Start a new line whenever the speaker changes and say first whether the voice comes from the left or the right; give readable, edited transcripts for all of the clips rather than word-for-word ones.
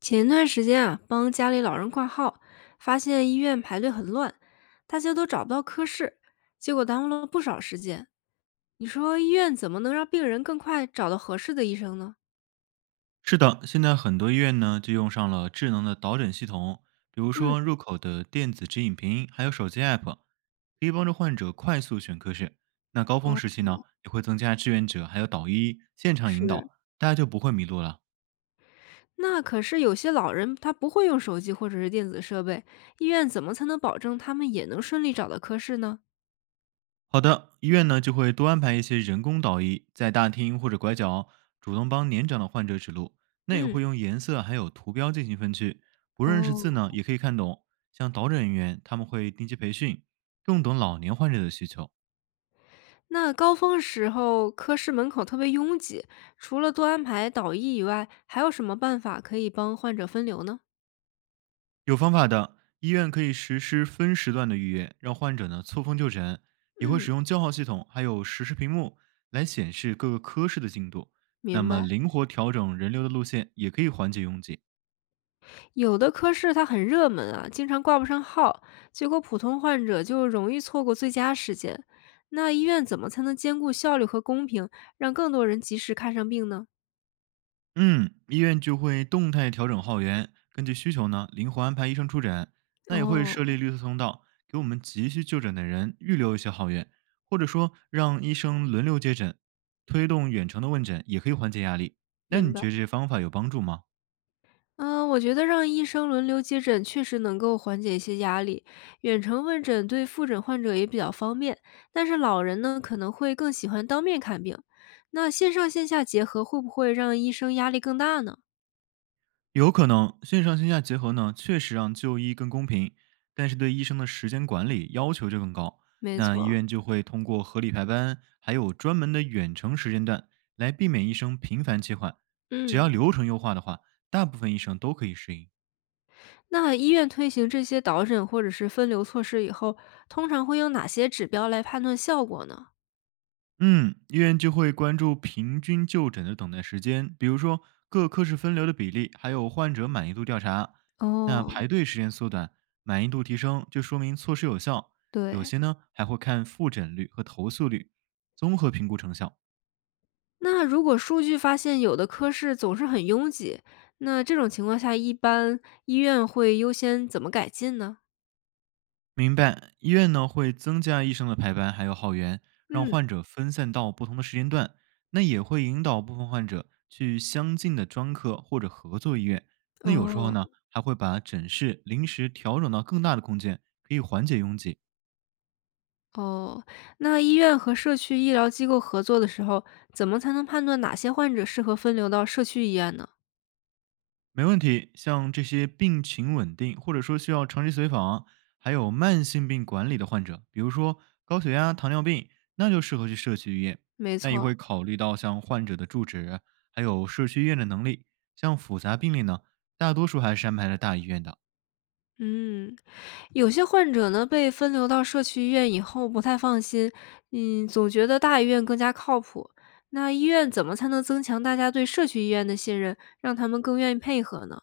left: 前段时间啊，帮家里老人挂号，发现医院排队很乱，大家都找不到科室，结果耽误了不少时间。你说医院怎么能让病人更快找到合适的医生呢？
right: 是的，现在很多医院呢就用上了智能的导诊系统，比如
left: 嗯，
right: 说入口的电子指引屏，还有手机 app，可以帮助患者快速选科室。那高峰
left: 哦，
right: 时期呢，也会增加志愿者还有导医现场引
left: 是，
right: 导，大家就不会迷路了。
left: 那可是有些老人他不会用手机或者是电子设备，医院怎么才能保证他们也能顺利找到科室呢？
right: 好的，医院呢就会多安排一些人工导医，在大厅或者拐角主动帮年长的患者指路。那也
left: 嗯，
right: 会用颜色还有图标进行分区，不认识字呢
left: 哦，
right: 也可以看懂。像导诊人员，他们会定期培训，更懂老年患者的需求。
left: 那高峰时候科室门口特别拥挤，除了多安排导医以外，还有什么办法可以帮患者分流呢？
right: 有方法的，医院可以实施分时段的预约，让患者呢错峰就诊，也会
left: 嗯，
right: 使用叫号系统，还有实时屏幕来显示各个科室的进度。那
left: 明
right: 么
left: 白。
right: 灵活调整人流的路线，也可以缓解拥挤。
left: 有的科室它很热门啊，经常挂不上号，结果普通患者就容易错过最佳时间。那医院怎么才能兼顾效率和公平，让更多人及时看上病呢？
right: 嗯，医院就会动态调整号源，根据需求呢灵活安排医生出诊。那也会设立
left: 哦，
right: 绿色通道，给我们急需就诊的人预留一些号源，或者说让医生轮流接诊，推动远程的问诊，也可以缓解压力。那
left: 明
right: 你
left: 白。
right: 觉得这些方法有帮助吗？
left: 嗯、我觉得让医生轮流接诊确实能够缓解一些压力，远程问诊对复诊患者也比较方便。但是老人呢，可能会更喜欢当面看病。那线上线下结合会不会让医生压力更大呢？
right: 有可能线上线下结合呢，确实让就医更公平，但是对医生的时间管理要求就更高。
left: 没
right: 那医
left: 错，
right: 院就会通过合理排班，还有专门的远程时间段，来避免医生频繁切换。只
left: 嗯。
right: 要流程优化的话，大部分医生都可以适应。
left: 那医院推行这些导诊或者是分流措施以后，通常会用哪些指标来判断效果呢？
right: 嗯，医院就会关注平均就诊的等待时间，比如说各科室分流的比例，还有患者满意度调查。那排
left: 哦，
right: 队时间缩短，满意度提升，就说明措施有效。有
left: 对，
right: 些呢还会看复诊率和投诉率，综合评估成效。
left: 那如果数据发现有的科室总是很拥挤，那这种情况下，一般医院会优先怎么改进呢？
right: 明白，医院呢会增加医生的排班，还有号源，让
left: 嗯，
right: 患者分散到不同的时间段。那也会引导部分患者去相近的专科或者合作医院。那有时候
left: 哦
right: 呢，还会把诊室临时调整到更大的空间，可以缓解拥挤。
left: 哦，那医院和社区医疗机构合作的时候，怎么才能判断哪些患者适合分流到社区医院呢？
right: 没问题，像这些病情稳定或者说需要长期随访，还有慢性病管理的患者，比如说高血压、糖尿病，那就适合去社区医院。
left: 没
right: 那也会
left: 错，
right: 考虑到像患者的住址，还有社区医院的能力。像复杂病例呢，大多数还是安排在大医院的。
left: 嗯。有些患者呢被分流到社区医院以后不太放心，嗯，总觉得大医院更加靠谱。那医院怎么才能增强大家对社区医院的信任，让他们更愿意配合呢？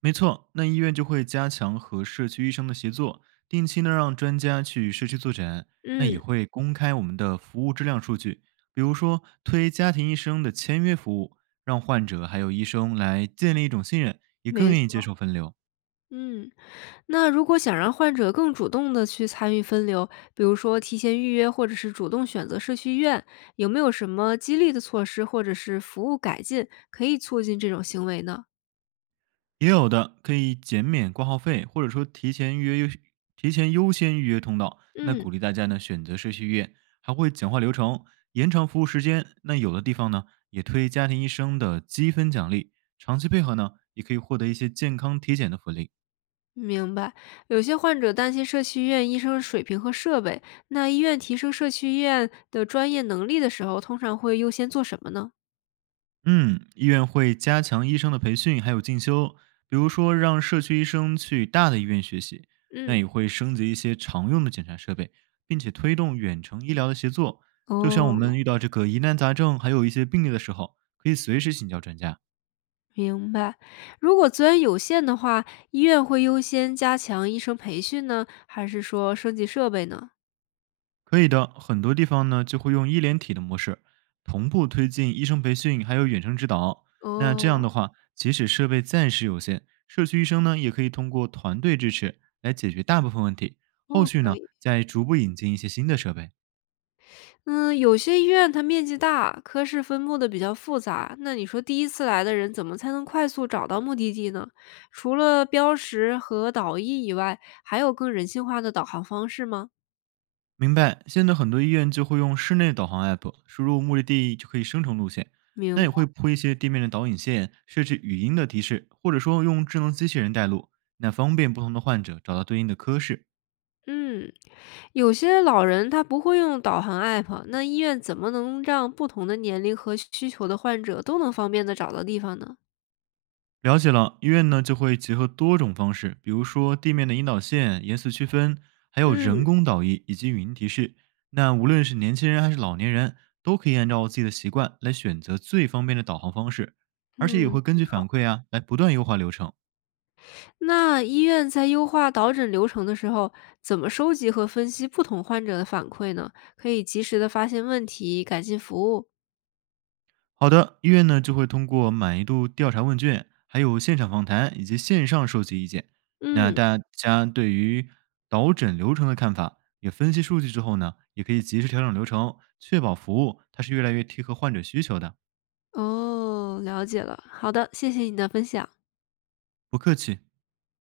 right: 没错，那医院就会加强和社区医生的协作，定期呢让专家去社区坐诊，那也
left: 嗯，
right: 会公开我们的服务质量数据，比如说推家庭医生的签约服务，让患者还有医生来建立一种信任，也更
left: 没
right: 愿意接
left: 错。
right: 受分流。
left: 嗯，那如果想让患者更主动的去参与分流，比如说提前预约或者是主动选择社区医院，有没有什么激励的措施或者是服务改进可以促进这种行为呢？
right: 也有的可以减免挂号费，或者说提前优先预约通道。那
left: 嗯。
right: 鼓励大家呢选择社区医院，还会简化流程，延长服务时间。那有的地方呢也推家庭医生的积分奖励，长期配合呢也可以获得一些健康体检的福利。
left: 明白，有些患者担心社区医院医生水平和设备，那医院提升社区医院的专业能力的时候，通常会优先做什么呢？
right: 嗯，医院会加强医生的培训，还有进修，比如说让社区医生去大的医院学习，那
left: 嗯，
right: 也会升级一些常用的检查设备，并且推动远程医疗的协作。就像我们
left: 哦，
right: 遇到这个疑难杂症，还有一些病例的时候，可以随时请教专家。
left: 明白。如果资源有限的话，医院会优先加强医生培训呢，还是说升级设备呢？
right: 可以的，很多地方呢就会用医联体的模式，同步推进医生培训，还有远程指导。那这样
left: 哦，
right: 的话，即使设备暂时有限，社区医生呢也可以通过团队支持来解决大部分问题。后
left: 哦，
right: 续
left: 可
right: 呢，
left: 以。
right: 再逐步引进一些新的设备。
left: 嗯，有些医院它面积大，科室分布的比较复杂，那你说第一次来的人怎么才能快速找到目的地呢？除了标识和导医以外，还有更人性化的导航方式吗？
right: 明白，现在很多医院就会用室内导航 app，输入目的地就可以生成路线。那
left: 明
right: 也会
left: 白。
right: 铺一些地面的导引线，设置语音的提示，或者说用智能机器人带路，那方便不同的患者找到对应的科室。
left: 嗯，有些老人他不会用导航 app，那医院怎么能让不同的年龄和需求的患者都能方便的找到地方呢？
right: 了解了，医院呢就会结合多种方式，比如说地面的引导线、颜色区分，还有
left: 嗯
right: 人工导医以及语音提示。那无论是年轻人还是老年人，都可以按照自己的习惯来选择最方便的导航方式，而且也
left: 嗯，
right: 会根据反馈啊来不断优化流程。
left: 那医院在优化导诊流程的时候，怎么收集和分析不同患者的反馈呢？可以及时的发现问题，改进服务。
right: 好的，医院呢就会通过满意度调查问卷，还有现场访谈以及线上收集意见。那
left: 嗯，
right: 大家对于导诊流程的看法，也分析数据之后呢，也可以及时调整流程，确保服务它是越来越贴合患者需求的。
left: 哦，了解了。好的，谢谢你的分享。
right: 不客气。